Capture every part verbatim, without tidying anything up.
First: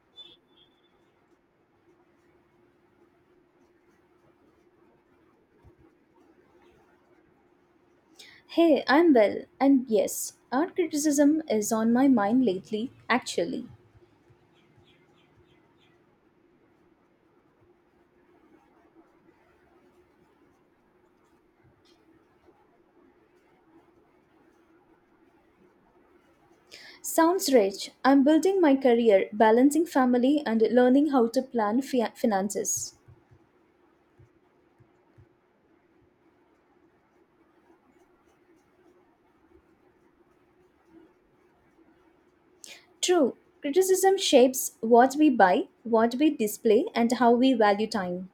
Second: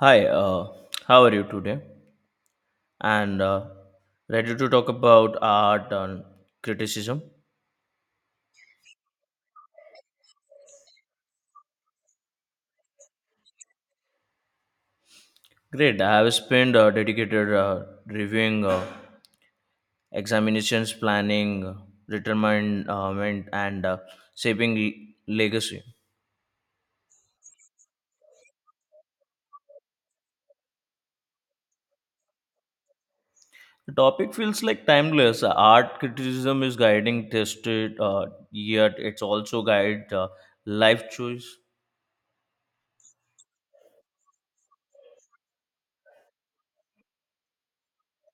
Hi, uh, how are you today? And uh, ready to talk about art and criticism? Hey, I'm well, and yes, art criticism is on my mind lately, actually. Great. I have spent uh, dedicated uh, reviewing uh, examinations, planning, uh, retirement, uh, and uh, shaping le- legacy. Sounds rich. I'm building my career, balancing family, and learning how to plan fi- finances. The topic feels like timeless. Art criticism is guiding tested, uh, yet it's also guide uh, life choice. True, criticism shapes what we buy, what we display, and how we value time.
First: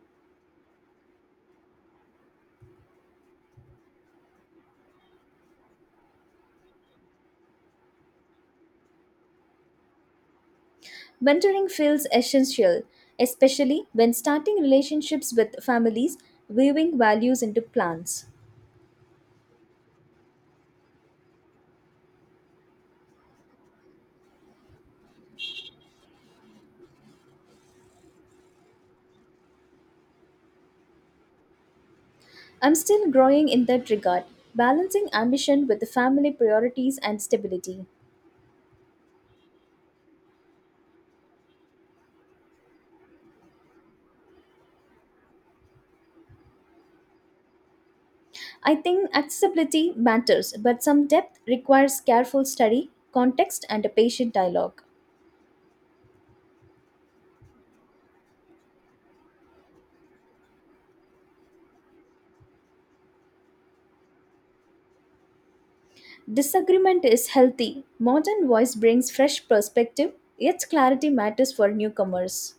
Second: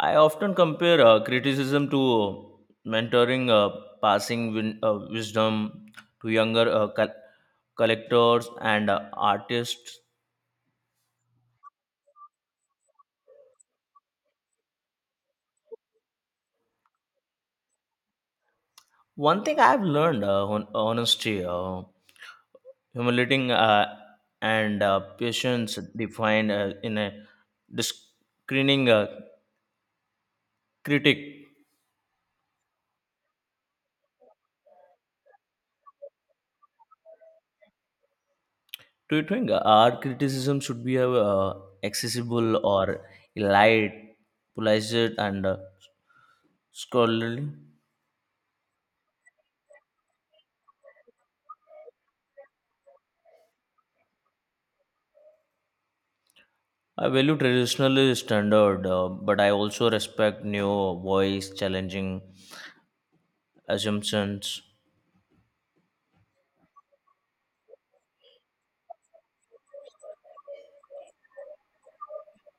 I often compare uh, criticism to mentoring, uh, passing win- uh, wisdom to younger uh, col- collectors and uh, artists. Mentoring feels essential, especially when starting relationships with families, weaving values into plans. One thing I've learned uh, hon- honesty, uh, humility, uh, and uh, patience defined uh, in a discerning uh, critic. I'm still growing in that regard, balancing ambition with the family priorities and stability. Do you think our criticism should be uh, accessible or light, polished, and uh, scholarly? I think accessibility matters, but some depth requires careful study, context, and a patient dialogue. I value traditional standard, uh, but I also respect new voice challenging assumptions. Disagreement is healthy. Modern voice brings fresh perspective, yet clarity matters for newcomers.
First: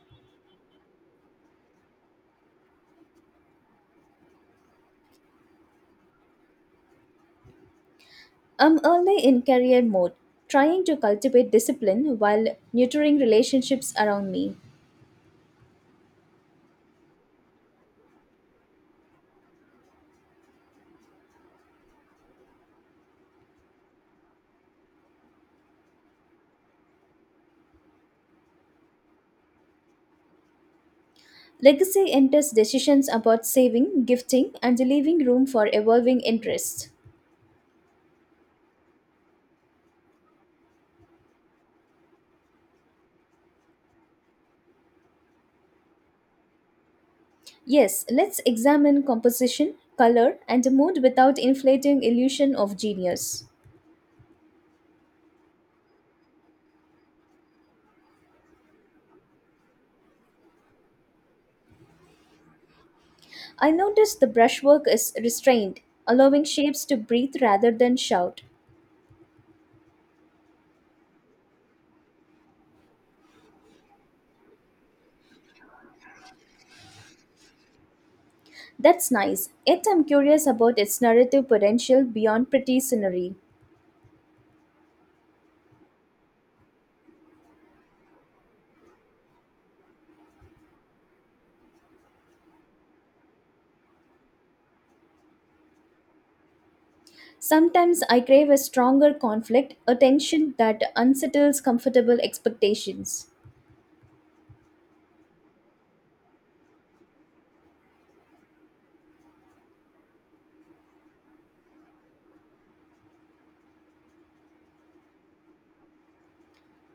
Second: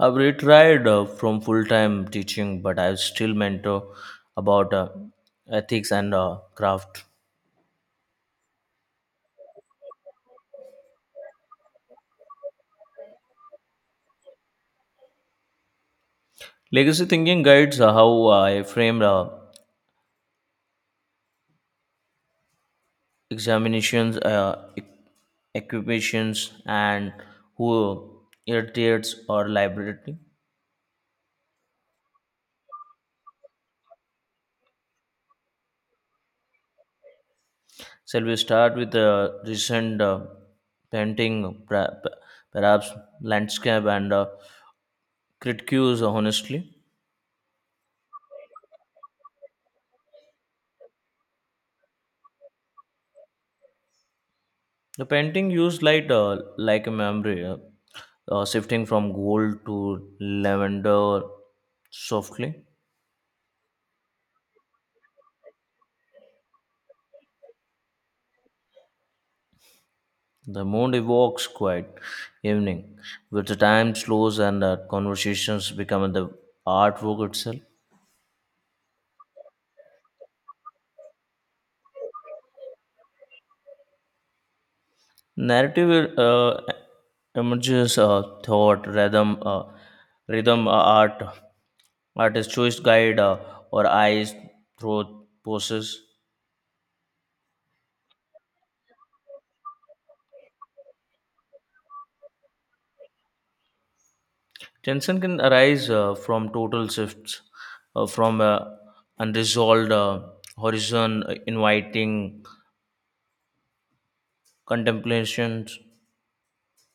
I've retired uh, from full-time teaching, but I still mentor about uh, ethics and uh, craft. I'm early in career mode, trying to cultivate discipline while nurturing relationships around me. Legacy thinking guides uh, how I frame uh, examinations, uh, e- equipations, and who irritates or liability. Legacy enters decisions about saving, gifting, and leaving room for evolving interests. Shall we start with the recent uh, painting, pra- p- perhaps landscape and uh, critiques, honestly? Yes, let's examine composition, color, and mood without inflating illusion of genius. The painting used light uh, like a memory, uh, uh, shifting from gold to lavender softly. I notice the brushwork is restrained, allowing shapes to breathe rather than shout. The moon evokes quiet evening, with the time slows and uh, conversations become the artwork itself. That's nice, yet I'm curious about its narrative potential beyond pretty scenery. Narrative uh, emerges uh, thought, rhythm, uh, rhythm, uh, art, artist choice guide, uh, or eyes, throat, poses. Sometimes I crave a stronger conflict, a tension that unsettles comfortable expectations. Tension can arise uh, from total shifts, uh, from uh, unresolved uh, horizon, uh, inviting contemplations.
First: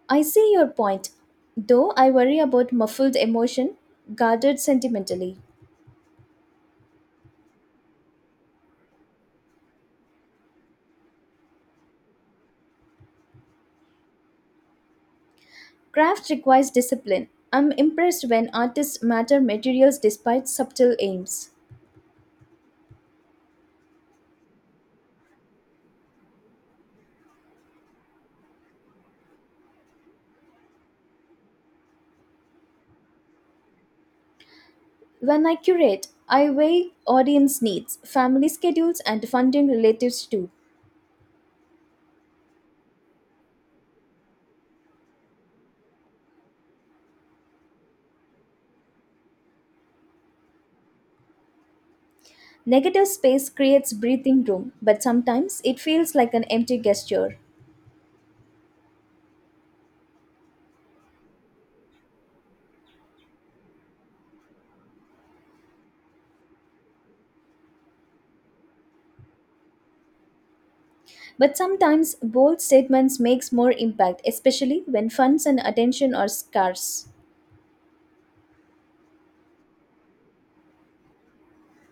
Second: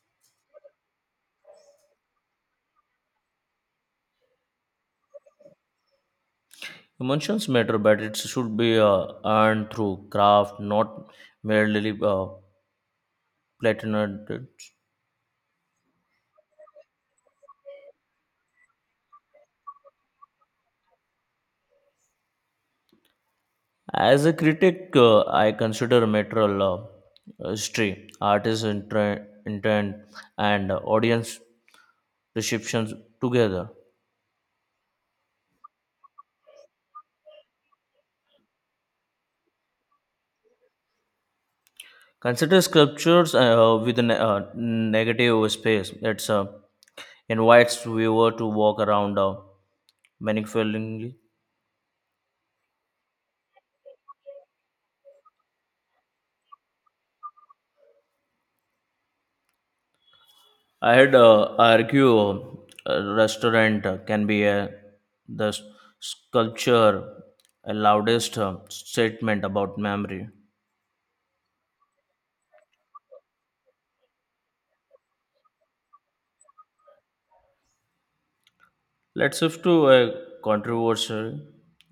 I see your point, though I worry about muffled emotion, guarded sentimentally. Emotions matter, but it should be uh, earned through craft, not merely uh, platonated. Craft requires discipline. I'm impressed when artists matter materials despite subtle aims. As a critic, uh, I consider material law, uh, history, artist intre- intent, and audience perceptions together. When I curate, I weigh audience needs, family schedules, and funding relatives too. Consider sculptures uh, with a ne- uh, negative space. It uh, invites viewer to walk around uh, manifoldly. Negative space creates breathing room, but sometimes it feels like an empty gesture. I had uh, argue uh, a restaurant can be a, the sculpture a loudest uh, statement about memory. But sometimes bold statements makes more impact, especially when funds and attention are scarce. Let's shift to a controversy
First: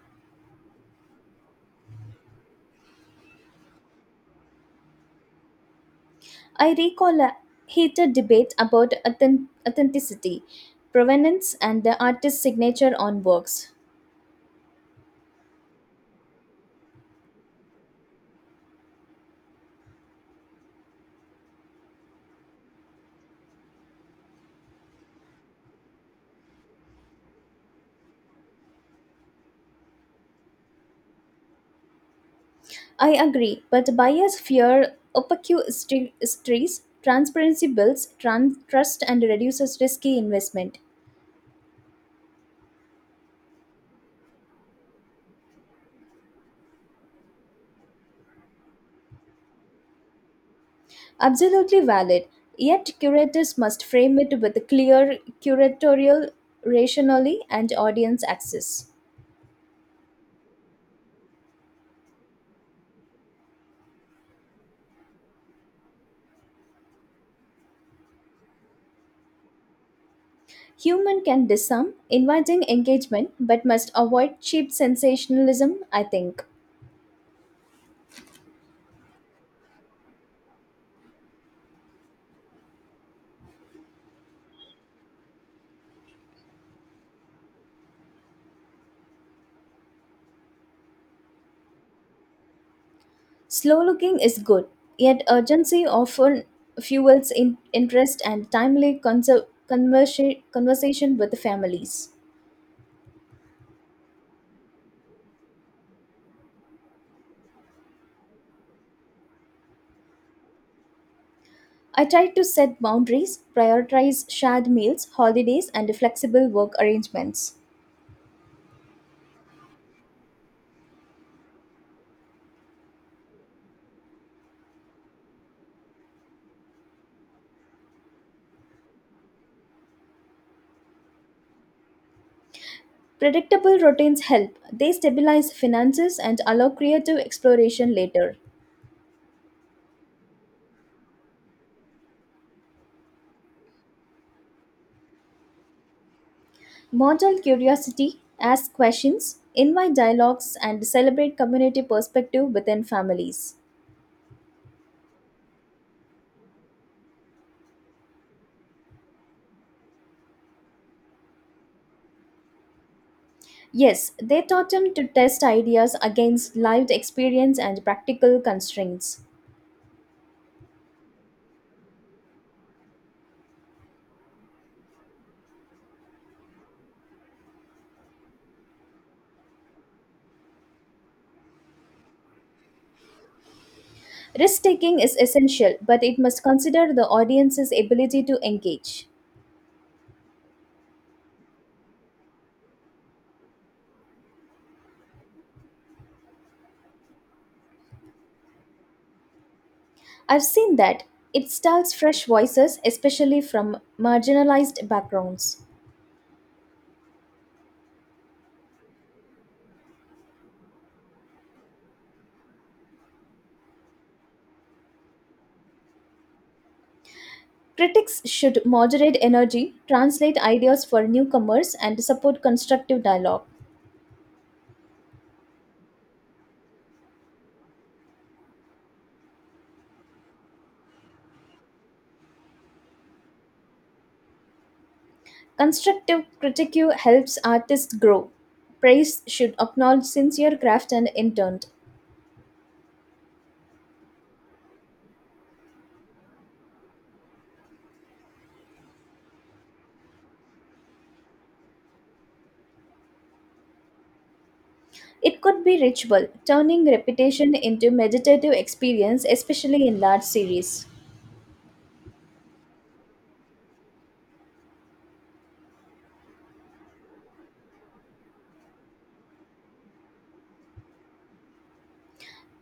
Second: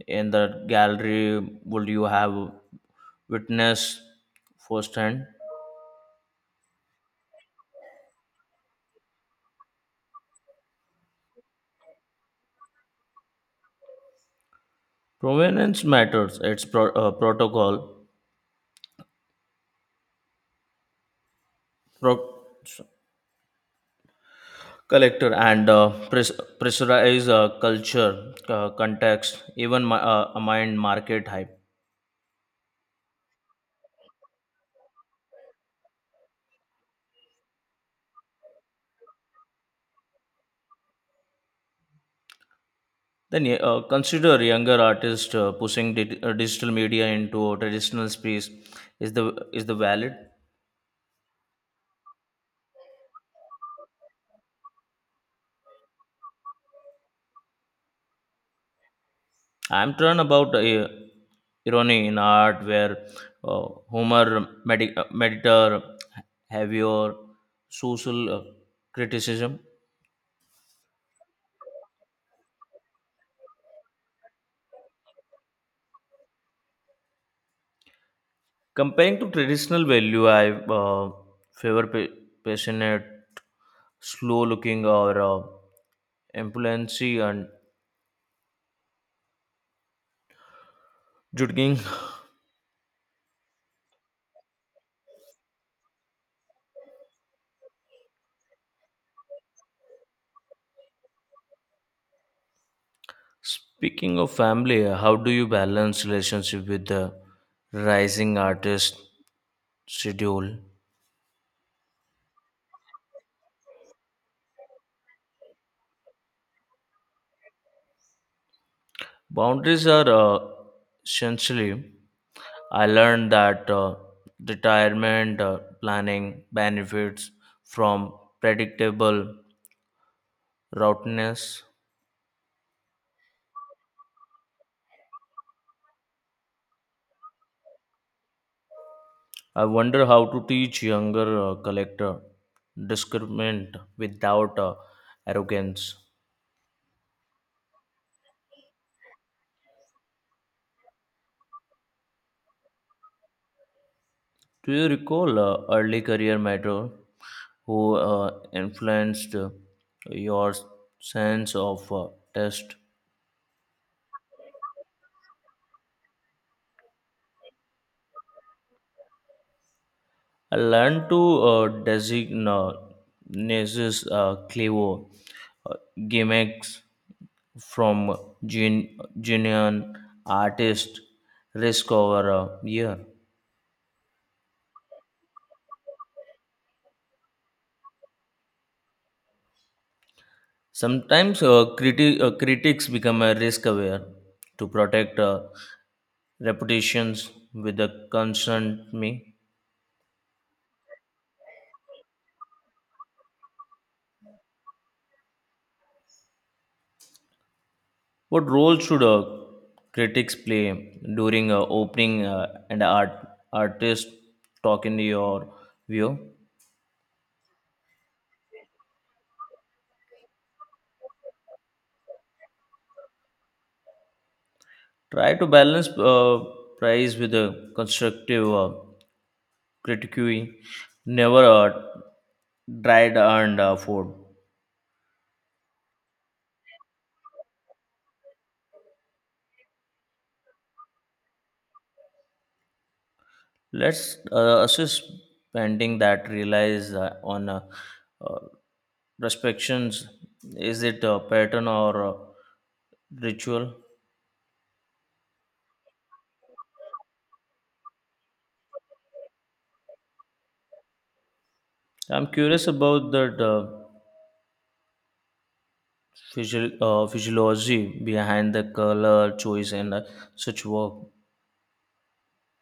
in the gallery. Would you have witnessed firsthand? I recall a heated debate about authen- authenticity, provenance, and the artist's signature on works. Provenance matters. It's pro- uh, protocol, pro- collector, and uh, pres- pressurized uh, culture, uh, context, even mi- uh, a mind market hype. I agree, but buyers fear opaque history- histories, transparency builds tran- trust and reduces risky investment. Then yeah, uh, consider younger artists uh, pushing di- uh, digital media into traditional space. Is the is the valid? Absolutely valid, yet curators must frame it with a clear curatorial rationale and audience access. I'm torn about uh, irony in art, where uh, Homer medi- uh, meditator heavier social uh, criticism. Human can disarm, inviting engagement, but must avoid cheap sensationalism, I think. Comparing to traditional value, I uh, favor pa- passionate, slow-looking, or uh, ambulancy and juggling. Slow looking is good, yet urgency often fuels in interest and timely conser- conversa- conversation with families. Speaking of family, how do you balance relationship with the rising artist schedule? I try to set boundaries, prioritize shared meals, holidays, and flexible work arrangements. Boundaries are uh, essentially. I learned that uh, retirement uh, planning benefits from predictable routiness. Predictable routines help. They stabilize finances and allow creative exploration later. I wonder how to teach younger uh, collector discernment without uh, arrogance. Model curiosity, ask questions, invite dialogues, and celebrate community perspective within families. Do you recall uh, early career mentor who uh, influenced uh, your sense of uh, test. Yes, they taught him to test ideas against lived experience and practical constraints. I learned to uh, designate uh, clever uh, gimmicks from gen- genuine artists risk over a year. Risk taking is essential, but it must consider the audience's ability to engage. Sometimes uh, criti- uh, critics become uh, risk aware to protect uh, reputations with the concern me. I've seen that. It stalls fresh voices, especially from marginalized backgrounds. What role should uh, critics play during uh, opening uh, and art- artist talk in your view? Critics should moderate energy, translate ideas for newcomers, and support constructive dialogue. Try to balance uh, praise with a constructive uh, critique, never a dried and uh, food. Constructive critique helps artists grow. Praise should acknowledge sincere craft and intent. Let's uh, assess painting that relies uh, on uh, uh, respections. Is it a pattern or a ritual? It could be ritual, turning repetition into meditative experience, especially in large series. I'm curious about the uh, physio- uh, physiology behind the color choice and uh, such work.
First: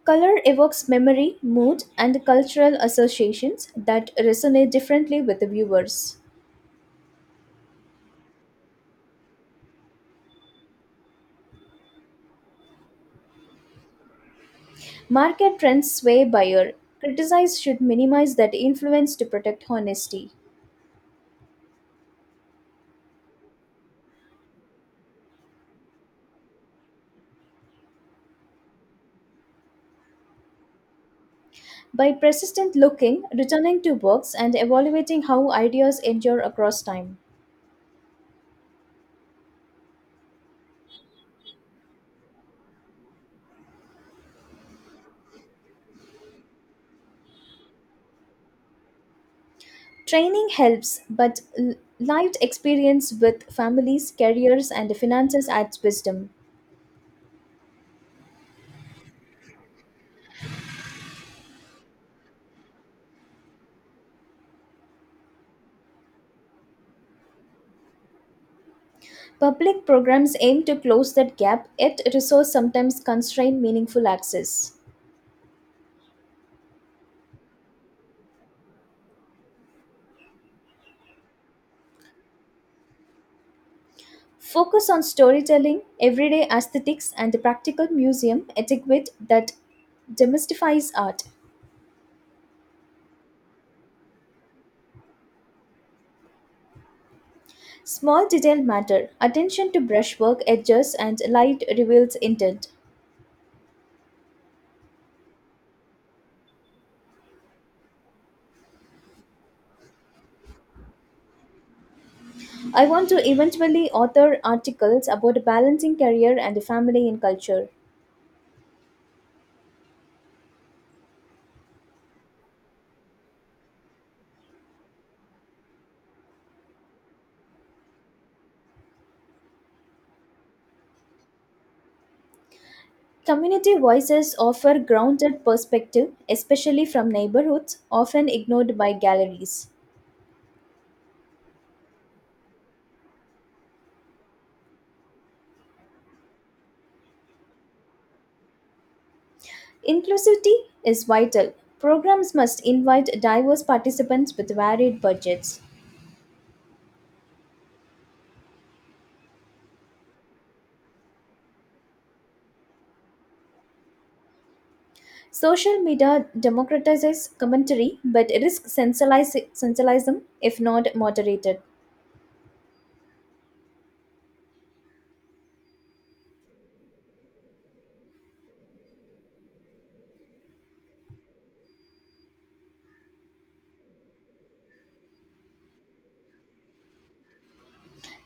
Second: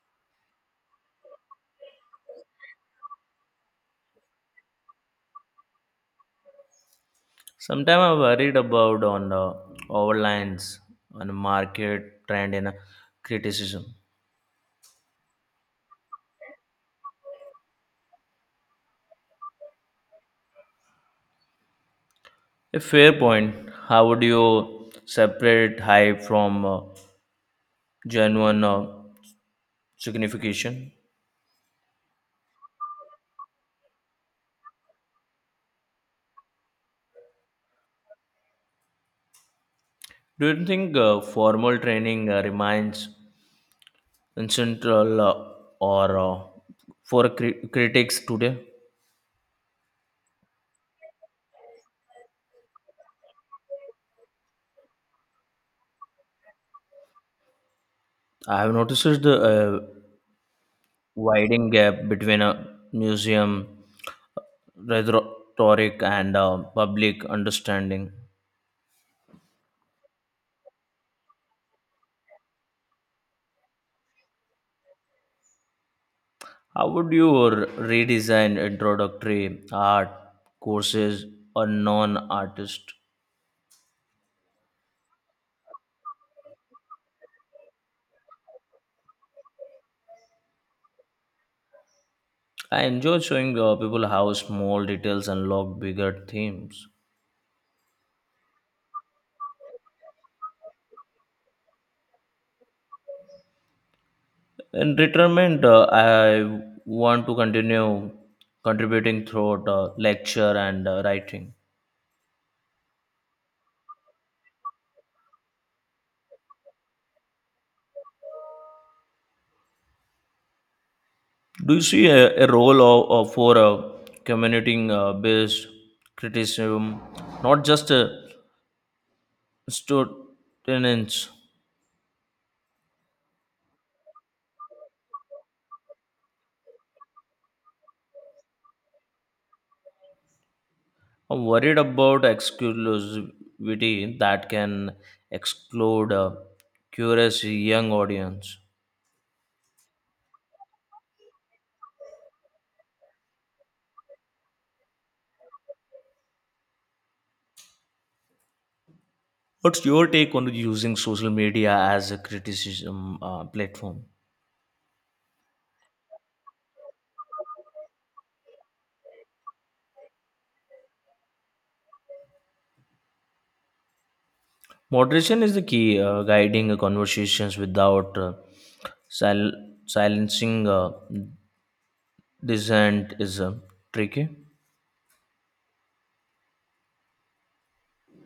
Color evokes memory, mood, and cultural associations that resonate differently with the viewers. Sometimes I'm worried about on the overlines on market trend and criticism. Market trends sway buyer. Criticize should minimize that influence to protect honesty. A fair point. How would you separate hype from uh, genuine uh, signification? By persistent looking, returning to works, and evaluating how ideas endure across time. Do you think uh, formal training uh, remains essential uh, or uh, for cri- critics today? Training helps, but l- lived experience with families, careers, and finances adds wisdom. I have noticed the uh, widening gap between a museum rhetoric and uh, public understanding. Public programs aim to close that gap, yet resources sometimes constrain meaningful access. How would you r- redesign introductory art courses or non-artist? Focus on storytelling, everyday aesthetics, and the practical museum etiquette that demystifies art. I enjoy showing uh, people how small details unlock bigger themes. Small detail matter. Attention to brushwork, edges, and light reveals intent. In retirement, uh, I want to continue contributing through uh, lecture and uh, writing. I want to eventually author articles about balancing career and family in culture. Do you see a, a role of, of for uh, community uh, based criticism, not just uh, students? Community voices offer grounded perspective, especially from neighborhoods often ignored by galleries. I'm worried about exclusivity that can exclude a curious young audience. Inclusivity is vital. Programs must invite diverse participants with varied budgets. What's your take on using social media as a criticism uh, platform? Social media democratizes commentary but risks sensationalism if not moderated. Moderation is the key, uh, guiding uh, conversations without uh, sil- silencing uh, Descent is uh, tricky.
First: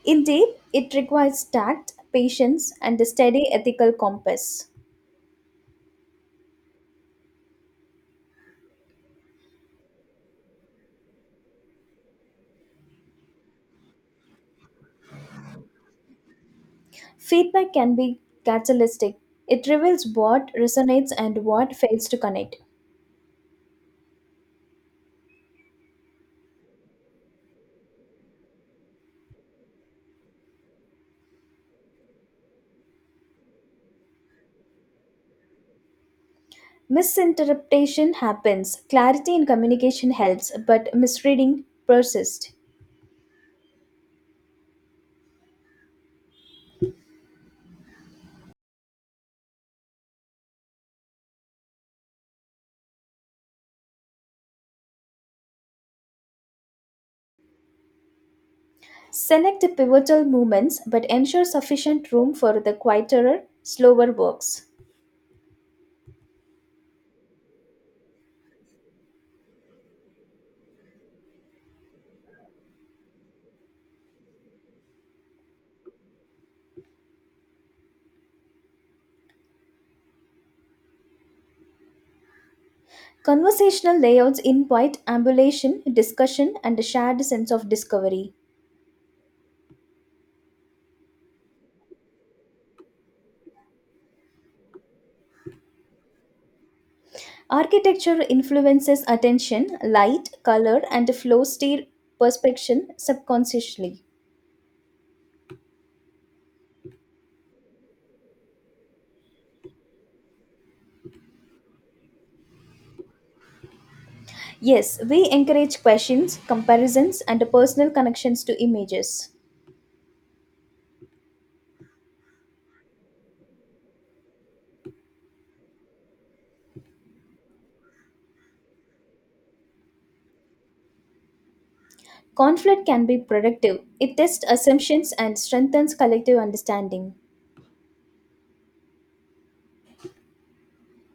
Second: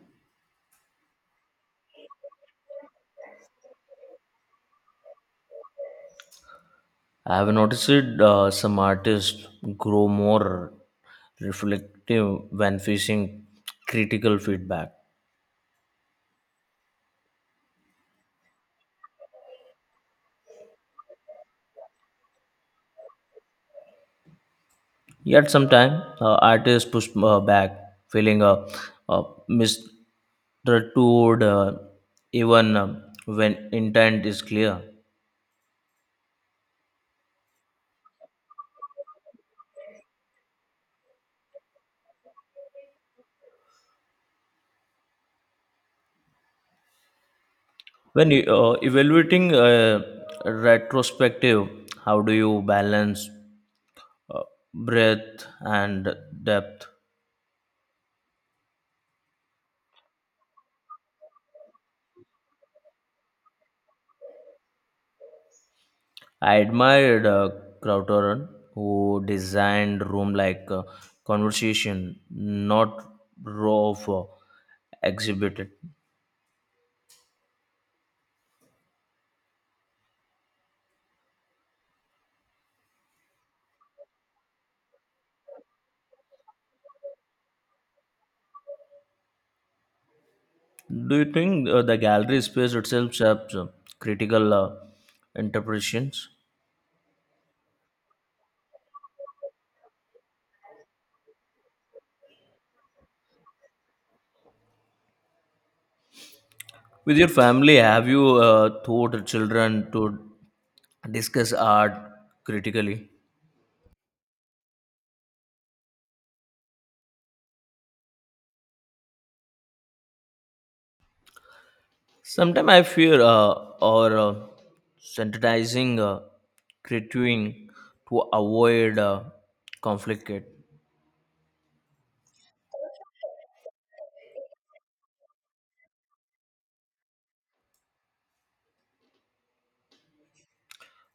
Indeed, it requires tact, patience, and a steady ethical compass. I have noticed uh, some artists grow more reflective when facing critical feedback. Feedback can be catalytic. It reveals what resonates and what fails to connect. Yet sometimes uh, artists push uh, back, feeling uh, uh, misunderstood uh, even uh, when intent is clear. Misinterpretation happens, clarity in communication helps, but misreading persists. When you, uh, evaluating uh, retrospective, how do you balance uh, breadth and depth? Select the pivotal movements but ensure sufficient room for the quieter, slower works. I admired uh, Crowther, who designed room like uh, conversation, not row of uh, exhibited. Conversational layouts invite ambulation, discussion, and a shared sense of discovery. Do you think uh, the gallery space itself serves uh, critical uh, interpretations? Architecture influences attention, light, color, and flow state perception subconsciously. With your family, have you uh, taught children to discuss art critically? Yes, we encourage questions, comparisons, and personal connections to images. Sometimes I fear uh, or uh, sensitizing, uh, critiquing to avoid uh, conflict. Conflict can be productive. It tests assumptions and strengthens collective understanding.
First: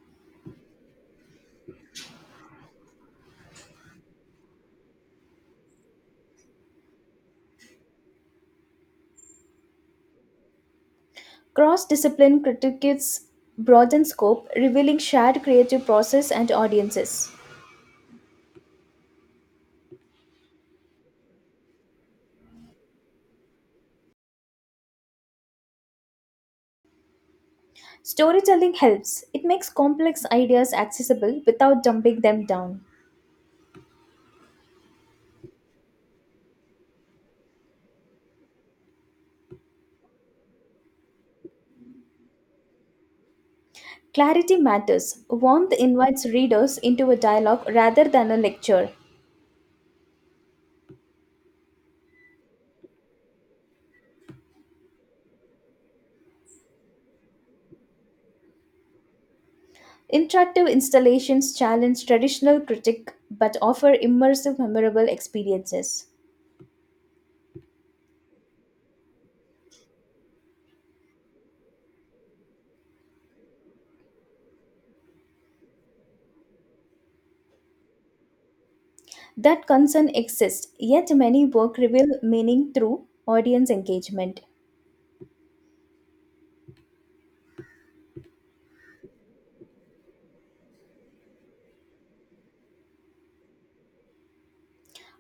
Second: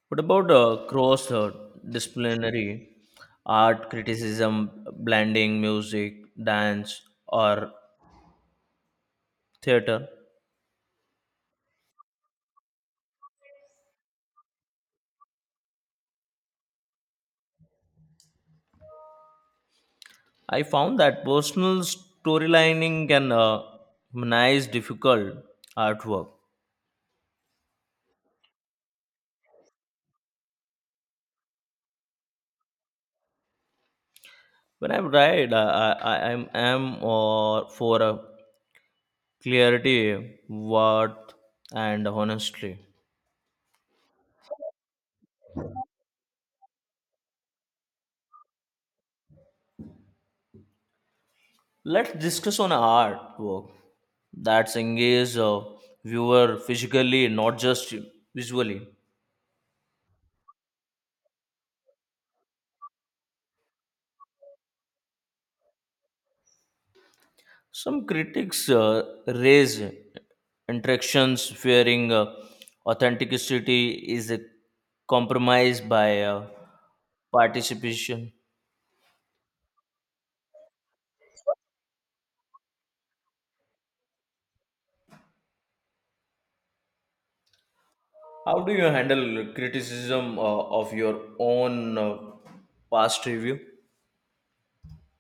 What about uh, cross uh, disciplinary art criticism, blending music, dance, or theater? Cross discipline critiques broaden scope, revealing shared creative process and audiences. I found that personal storylining can uh, humanize difficult artwork. Storytelling helps, it makes complex ideas accessible without dumping them down. When I write. I, I, I am am or for a clarity, worth, and honestly. Clarity matters, warmth invites readers into a dialogue rather than a lecture. Let's discuss on artwork that's engage a viewer physically, not just visually. Interactive installations challenge traditional critique but offer immersive, memorable experiences. Some critics uh, raise interactions fearing uh, authenticity is a compromise by uh, participation. That concern exists, yet many work reveal meaning through audience engagement. How do you handle criticism uh, of your own uh, past review?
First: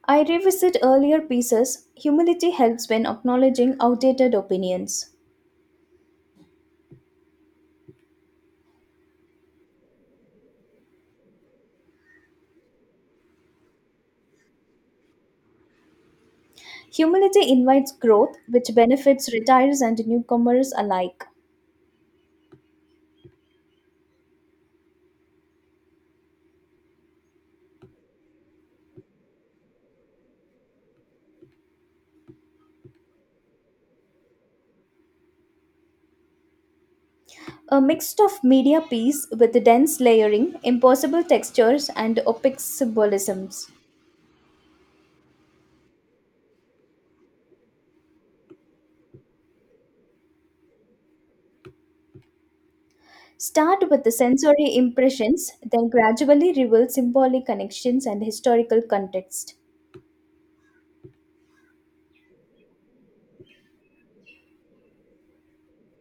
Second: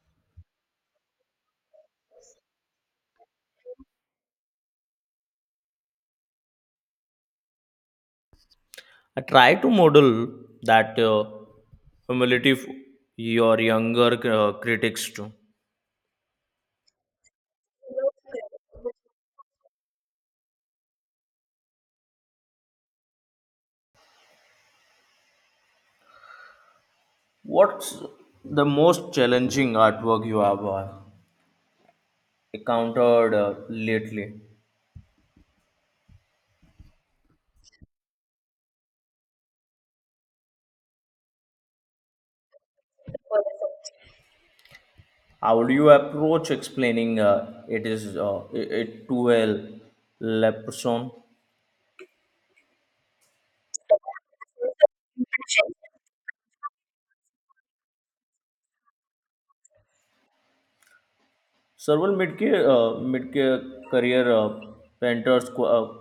I revisit earlier pieces. Humility helps when acknowledging outdated opinions. I try to model that uh, humility for your younger uh, critics too. Humility invites growth, which benefits retirees and newcomers alike. What's the most challenging artwork you have uh, encountered uh, lately? A mix of media piece with dense layering, impossible textures, and opaque symbolisms. How do you approach explaining uh, it is uh, it it to a leprechaun? Start with the sensory impressions, then gradually reveal symbolic connections and historical context. Several mid-career, uh, mid-career uh, painters qu- uh,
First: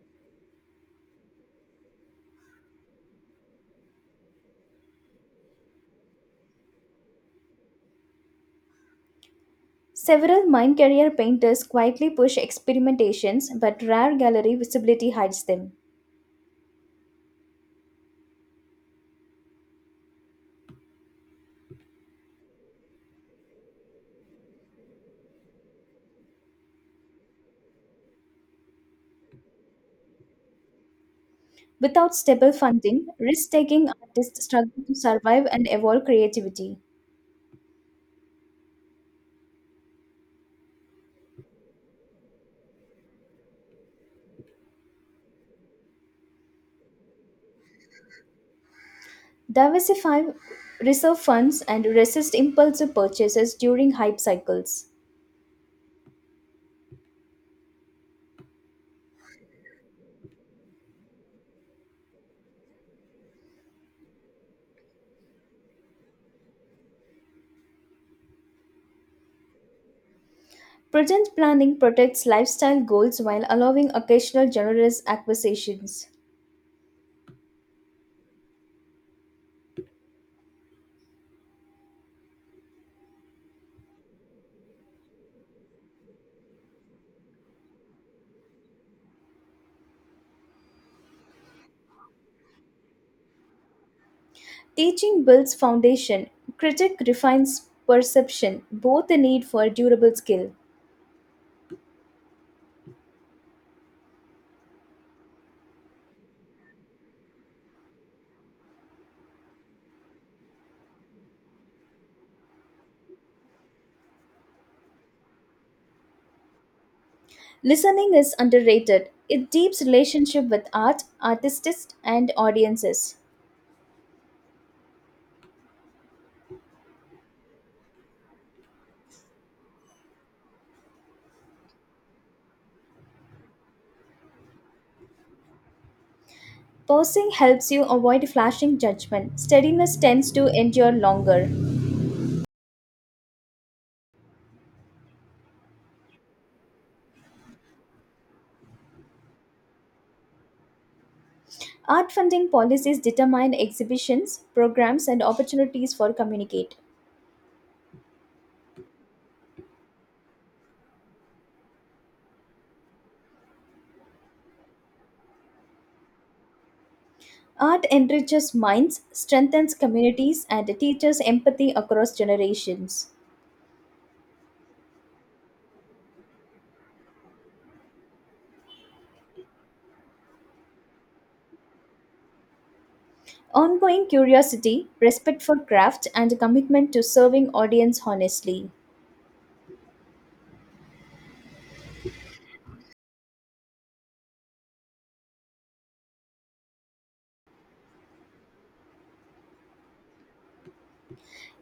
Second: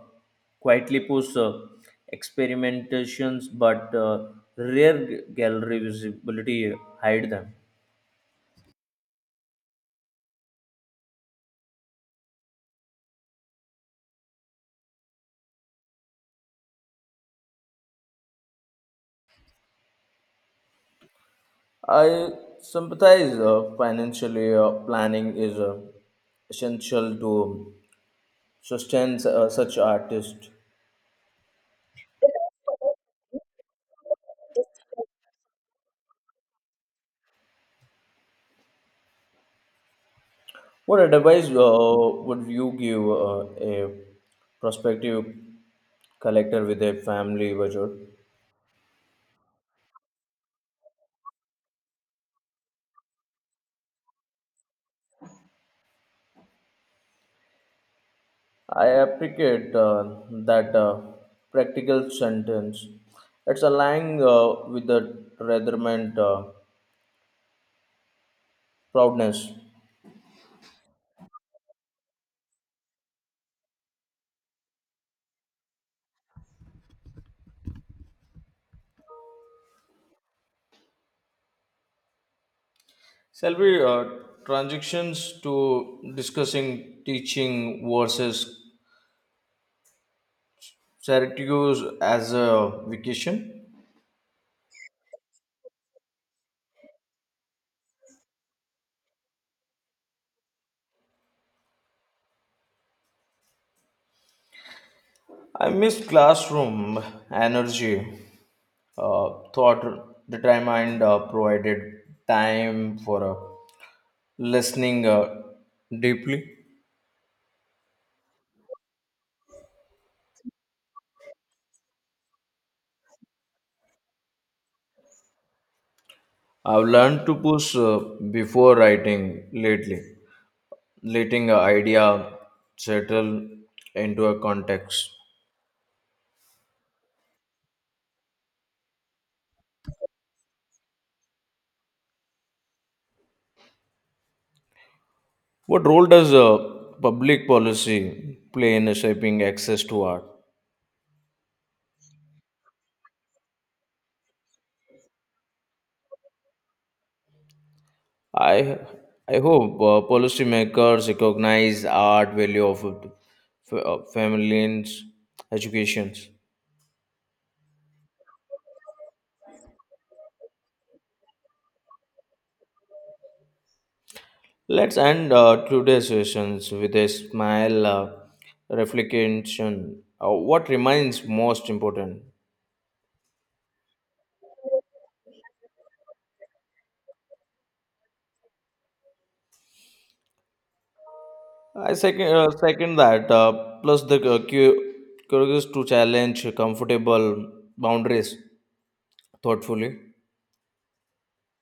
quietly push uh, experimentations, but uh, rare g- gallery visibility hide them. Several mind career painters quietly push experimentations, but rare gallery visibility hides them. I sympathize. Uh, financially, uh, planning is uh, essential to sustain uh, such artists. Without stable funding, risk taking artists struggle to survive and evolve creativity. What advice uh, would you give uh, a prospective collector with a family budget? Diversify reserve funds and resist impulsive purchases during hype cycles. I appreciate uh, that uh, practical sentence. It's aligned uh, with the retirement uh, proudness. Present planning protects lifestyle goals while allowing occasional generous acquisitions. Shall we uh, transitions to discussing teaching versus Syracuse as a vacation? Teaching builds foundation, critic refines perception, both the need for durable skill. I miss classroom energy uh, thought determined uh, provided time for uh, listening uh, deeply. Listening is underrated. It deeps relationship with art, artists, and audiences. I've learned to push uh, before writing lately letting an idea settle into a context. Pausing helps you avoid flashing judgment. Steadiness tends to endure longer. What role does uh, public policy play in shaping access to art? Art funding policies determine exhibitions, programs, and opportunities for communicate. I i hope uh, policymakers recognize art value of uh, f- uh, families educations. Art enriches minds, strengthens communities, and teaches empathy across generations. Let's end uh, today's sessions with a smile uh, reflection. Uh, what remains most important? Ongoing curiosity, respect for craft, and commitment to serving audience honestly. I second, uh, second that. Uh, plus, the uh, cu- curious to challenge comfortable boundaries thoughtfully.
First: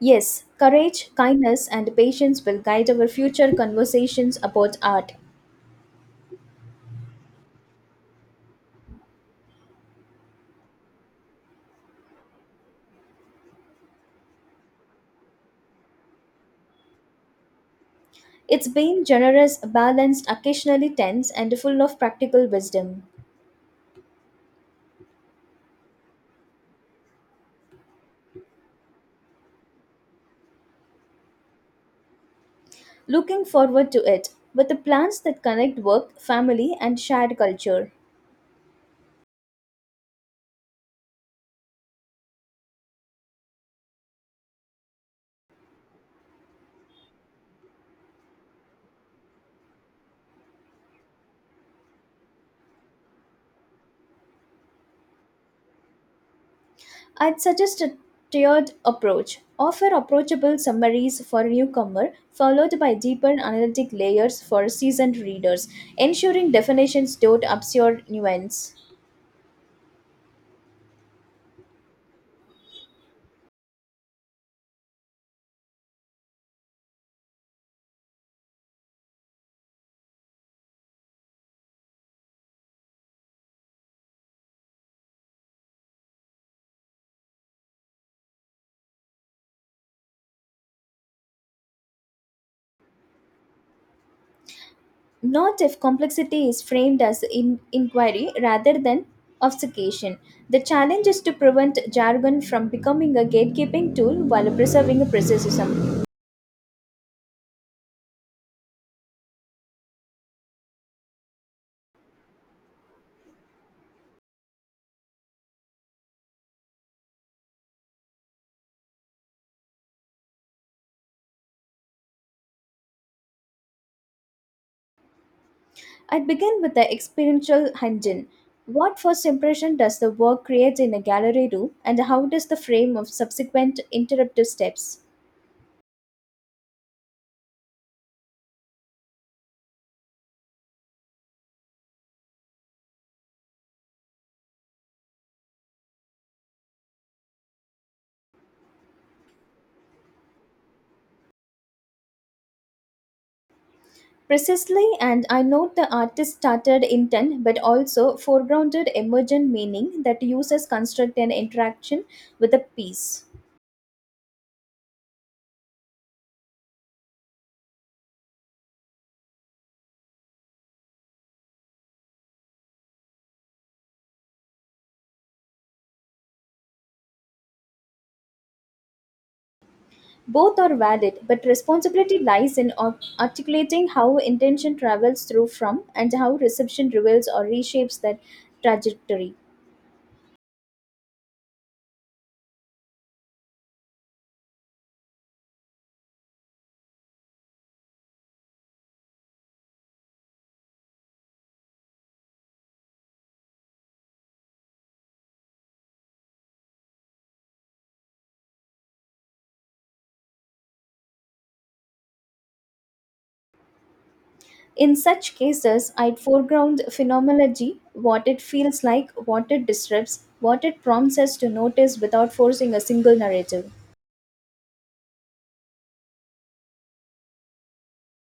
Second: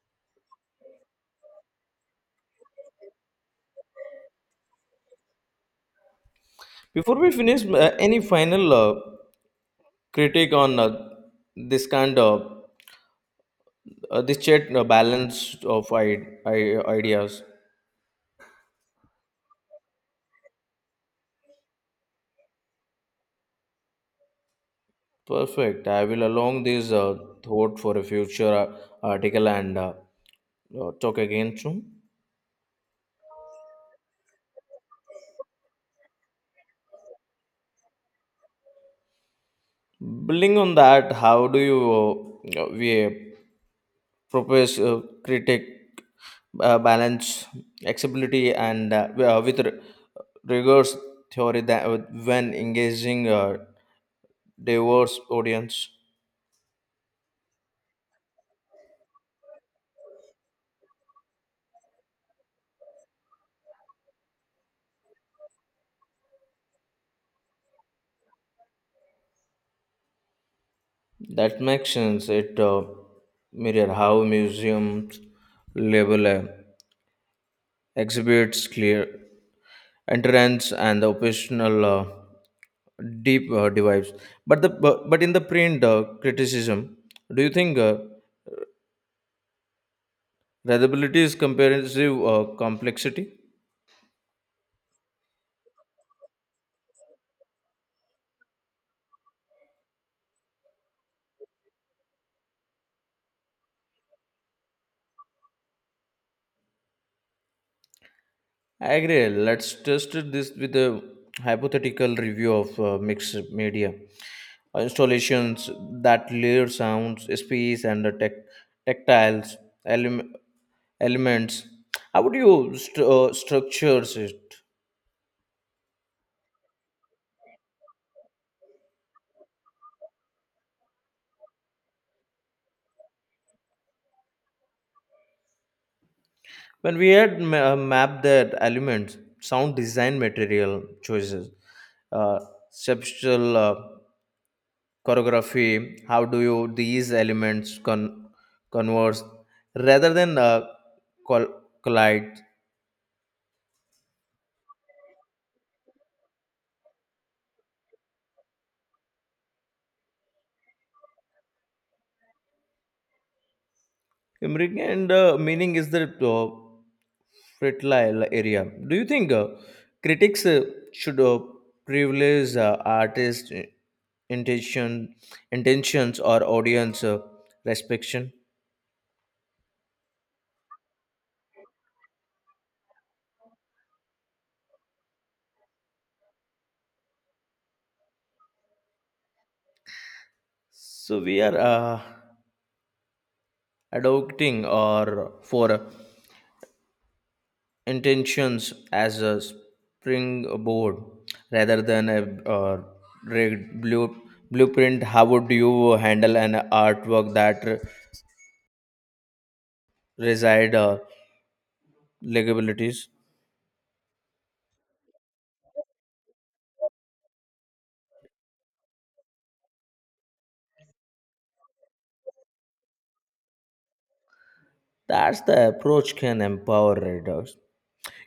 Yes, courage, kindness, and patience will guide our future conversations about art. Before we finish, uh, any final uh, critique on uh, this kind of uh, this chat uh, balance of I- I- ideas? It's been generous, balanced, occasionally tense, and full of practical wisdom. Perfect. I will along this uh, thought for a future uh, article and uh, uh, talk again soon. Looking forward to it, with the plans that connect work, family, and shared culture. Building on that, how do you uh, uh, we uh, propose uh, critic uh, balance accessibility and uh, wi- uh, with r- rigorous theory that uh, when engaging uh, diverse audience? I'd suggest a tiered approach. Offer approachable summaries for a newcomer, followed by deeper analytic layers for seasoned readers, ensuring definitions don't obscure nuance. That makes sense. It uh, mirror how museums label uh, exhibits clear entrance and the occasional uh, deep uh, divides. But the but, but in the print uh, criticism, do you think uh, readability is comparative uh, complexity? Not if complexity is framed as in- inquiry rather than obfuscation. The challenge is to prevent jargon from becoming a gatekeeping tool while preserving a precision. I agree. Let's test this with a hypothetical review of uh, mixed media Uh, installations that layer sounds, space, and the tec- tactiles elem- elements. How would you st- uh, structure it? I begin with the experiential engine. What first impression does the work create in a gallery room, and how does the frame of subsequent interruptive steps? When we had ma- uh, mapped that elements, sound design material choices, uh, substantial uh, choreography, how do you these elements con- converse rather than uh, col- collide? Precisely, and I note the artist started intent but also foregrounded emergent meaning that users construct an interaction with a piece. Imbric and uh, meaning is the uh, fertile area. Do you think uh, critics uh, should uh, privilege uh, artist intention intentions or audience uh, restriction? Both are valid, but responsibility lies in ar- articulating how intention travels through from and how reception reveals or reshapes that trajectory. So we are uh, adopting our for intentions as a springboard rather than a uh, rigged blue, blueprint. How would you handle an artwork that re- reside uh, legibilities? In such cases, I'd foreground phenomenology, what it feels like, what it disrupts, what it prompts us to notice without forcing a single narrative. That's the approach can empower readers.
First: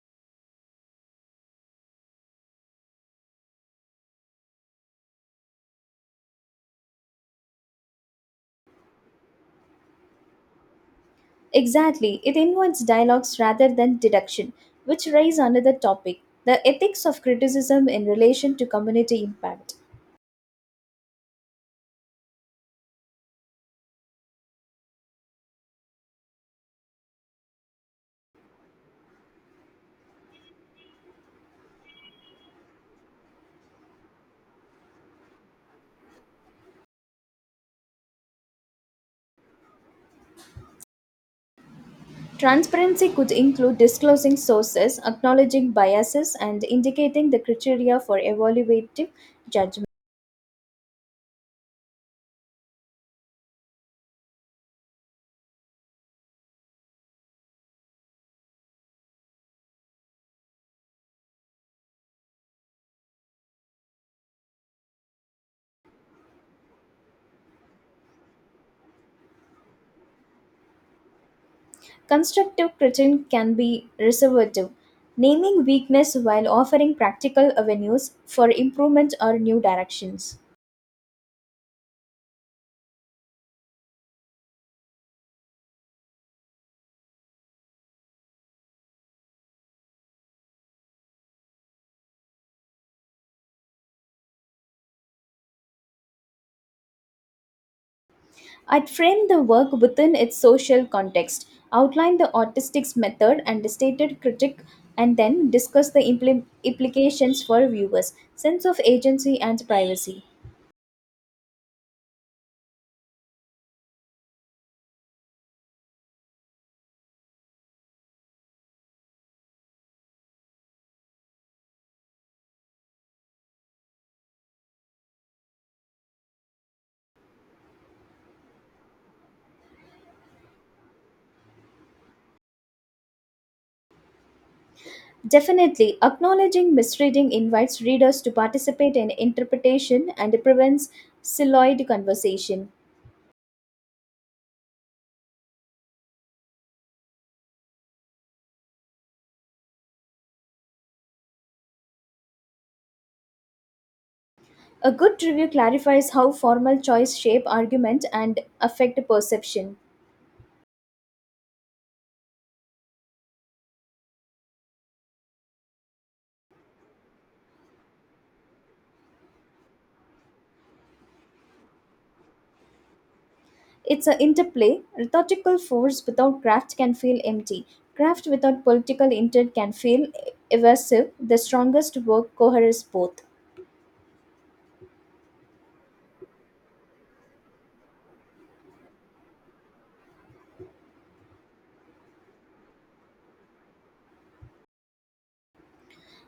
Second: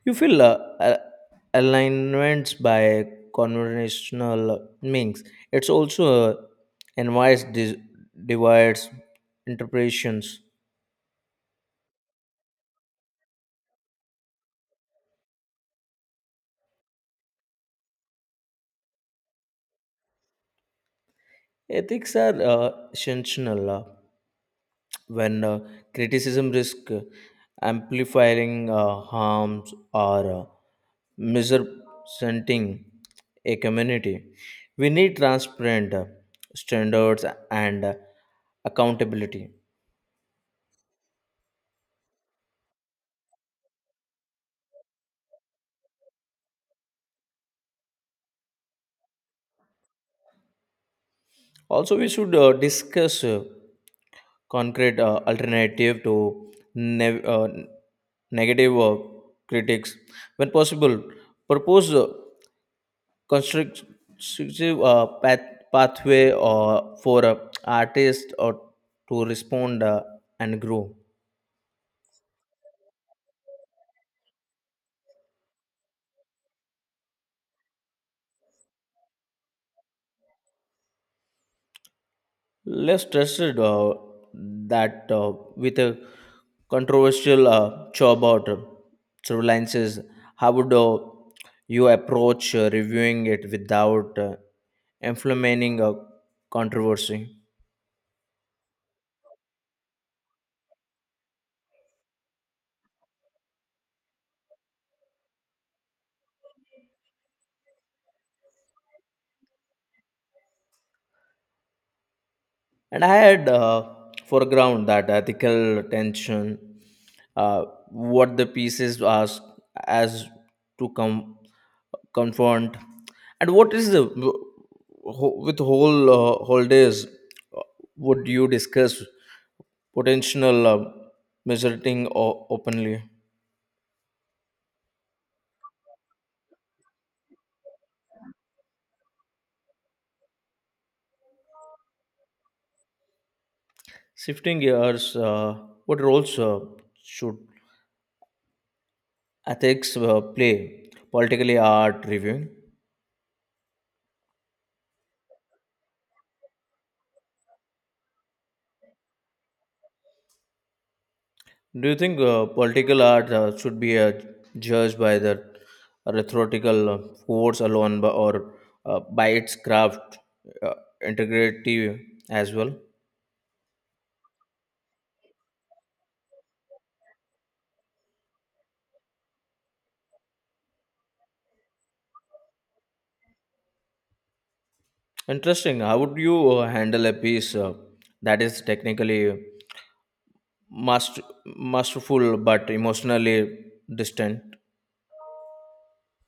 You feel uh, uh, alignments by conventional means. It's also uh, invites dis divides interpretations. Exactly, it invites dialogues rather than deduction, which raises another topic the ethics of criticism in relation to community impact. Ethics are uh, essential uh, when uh, criticism risk uh, amplifying uh, harms or uh, misrepresenting a community. We need transparent uh, standards and uh, accountability. Transparency could include disclosing sources, acknowledging biases, and indicating the criteria for evaluative judgment. Also, we should uh, discuss uh, concrete uh, alternative to ne- uh, negative uh, critics. When possible, propose uh, constructive uh, path- pathway uh, for uh, artists or to respond uh, and grow. Constructive criticism can be reservative, naming weakness while offering practical avenues for improvement or new directions. Less trusted uh, that uh, with a controversial uh, show about uh, surveillances, how would uh, you approach uh, reviewing it without uh, inflaming a controversy? I'd frame the work within its social context, outline the autistic's method and stated critic, and then discuss the impli- implications for viewers, sense of agency, and privacy. And I had uh, foreground that ethical tension, uh, what the pieces ask as to come confront and what is the wh- with whole uh, holidays uh, would you discuss potential uh, measuring o- openly. Definitely, acknowledging misreading invites readers to participate in interpretation and prevents siloid conversation. Shifting gears uh, what roles uh, should ethics uh, play politically art reviewing. A good review clarifies how formal choice shape argument and affect perception. Do you think uh, political art uh, should be uh, judged by the rhetorical uh, force alone bu- or uh, by its craft uh, integrity as well. It's an interplay. Rhetorical force without craft can feel empty. Craft without political intent can feel evasive. The strongest work coheres both. Interesting. How would you uh, handle a piece uh, that is technically master, masterful but emotionally distant?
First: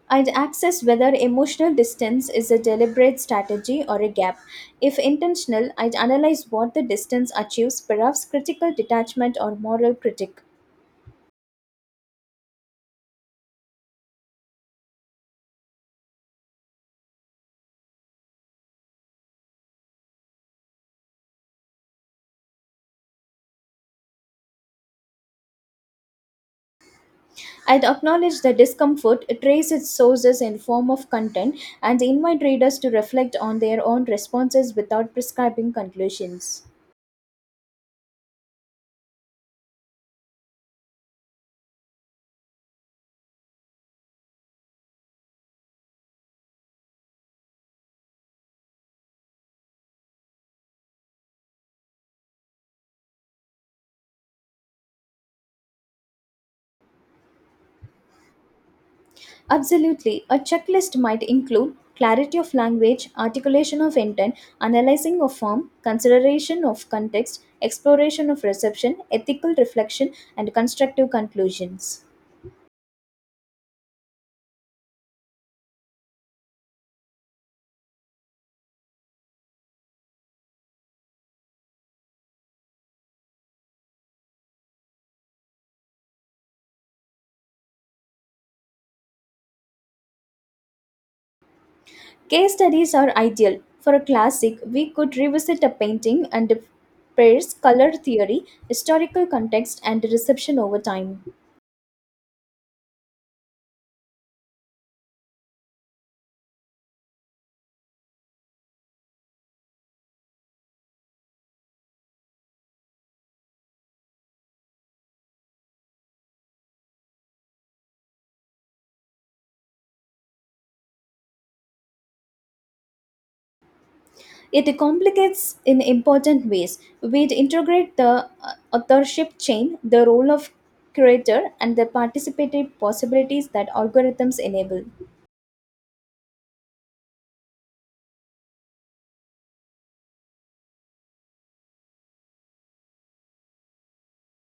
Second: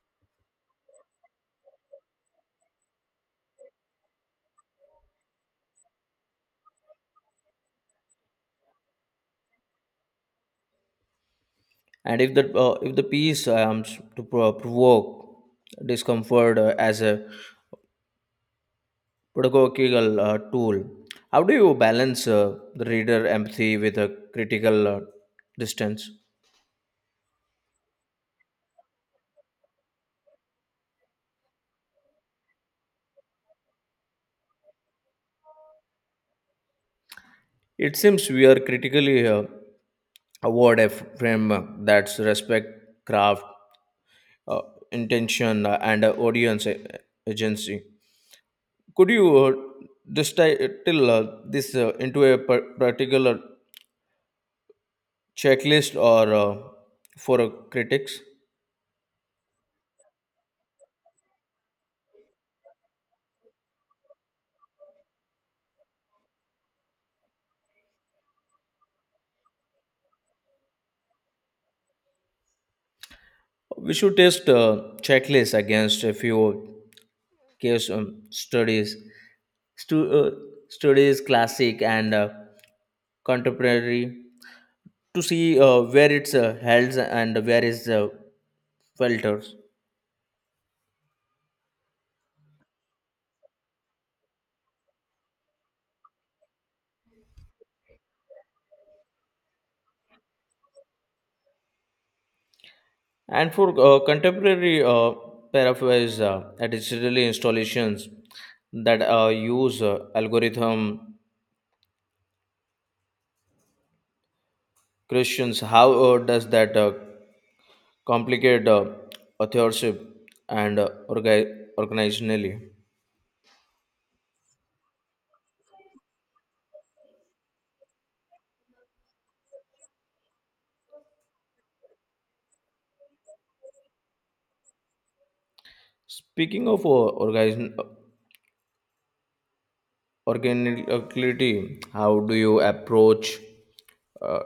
I'd access whether emotional distance is a deliberate strategy or a gap. If intentional, I'd analyze what the distance achieves, perhaps critical detachment or moral critique. And if the uh, if the piece um, s- to pro- provoke discomfort uh, as a pedagogical uh, tool, how do you balance uh, the reader empathy with a critical uh, distance? I'd acknowledge the discomfort, trace its sources in form of content, and invite readers to reflect on their own responses without prescribing conclusions. It seems we are critically uh, award a framework that's respect craft uh, intention uh, and uh, audience uh, agency. Could you uh, distill uh, this uh, into a par- particular checklist or uh, for uh, critics? Absolutely. A checklist might include clarity of language, articulation of intent, analyzing of form, consideration of context, exploration of reception, ethical reflection, and constructive conclusions. We should test uh, checklists against a few case um, studies, stu- uh, studies classic and uh, contemporary to see uh, where it's uh, held and where is uh, filters. Case studies are ideal. For a classic, we could revisit a painting and pair's color theory, historical context, and reception over time. And for uh, contemporary uh, paraphrase uh, uh, digital installations that uh, use uh, algorithm questions, how uh, does that uh, complicate uh, authorship and uh, orga- organizationally? It complicates in important ways. We integrate the uh, authorship chain, the role of curator, and the participatory possibilities that algorithms enable. Speaking of uh, organization, organicality. How do you approach uh,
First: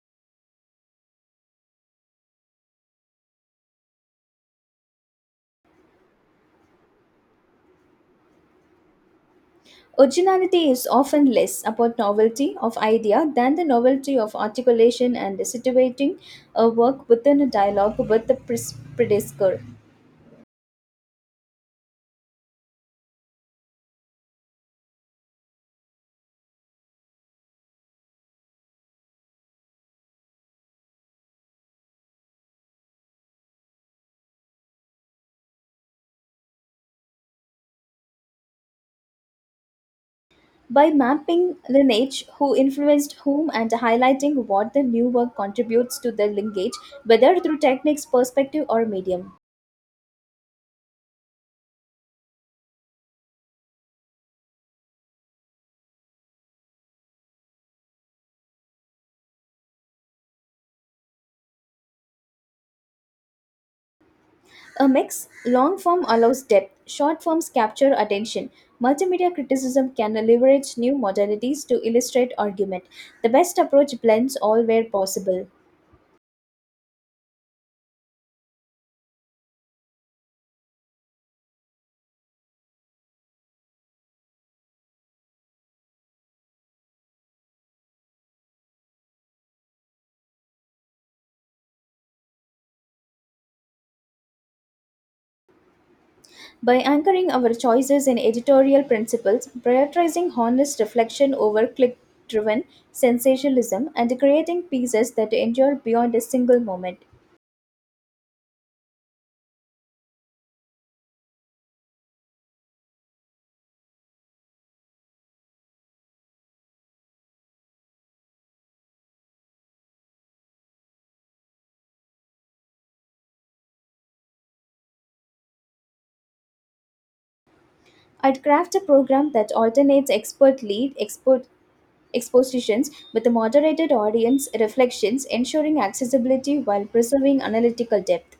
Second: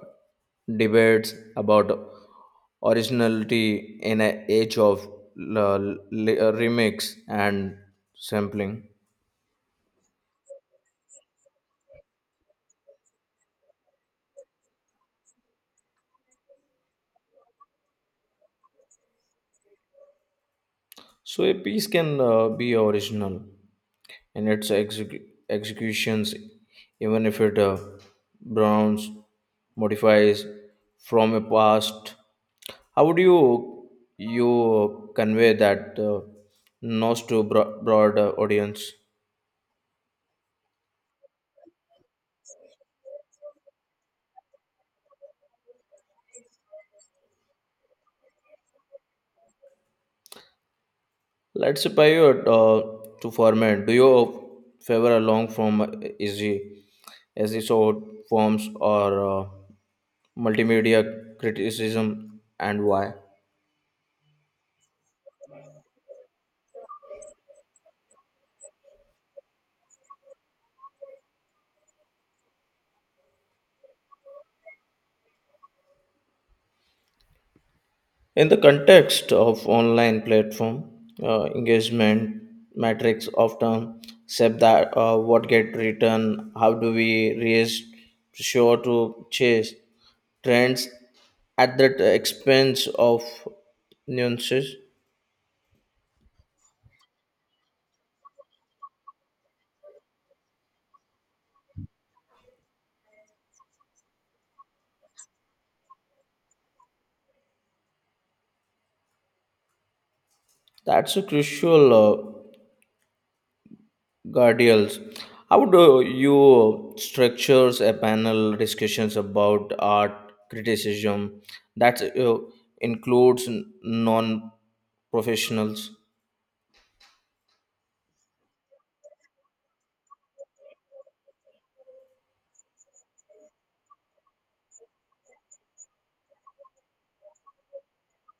debates about originality in an age of l- l- remix and sampling. Originality is often less about novelty of idea than the novelty of articulation and situating a work within a dialogue with the pres- predecessor. So a piece can uh, be original in its exec- executions even if it uh, browns modifies from a past. How would you you convey that uh, knows to bro- broad uh, audience? By mapping lineage, who influenced whom, and highlighting what the new work contributes to the lineage, whether through techniques, perspective, or medium. Let's pivot uh, to format. Do you favor a long form easy episode forms or uh, multimedia criticism and why? A mix, long form allows depth, short forms capture attention. Multimedia criticism can leverage new modalities to illustrate argument. The best approach blends all where possible. In the context of online platform, uh, engagement metrics often set that uh, what get written, how do we raise sure to chase trends at the expense of nuances. By anchoring our choices in editorial principles, prioritizing honest reflection over click driven sensationalism, and creating pieces that endure beyond a single moment. That's a crucial. Uh, Guardians, how do you structures a panel discussions about art criticism that uh, includes non-professionals? I'd craft a program that alternates expert lead, expert expositions with a moderated audience reflections, ensuring accessibility while preserving analytical depth.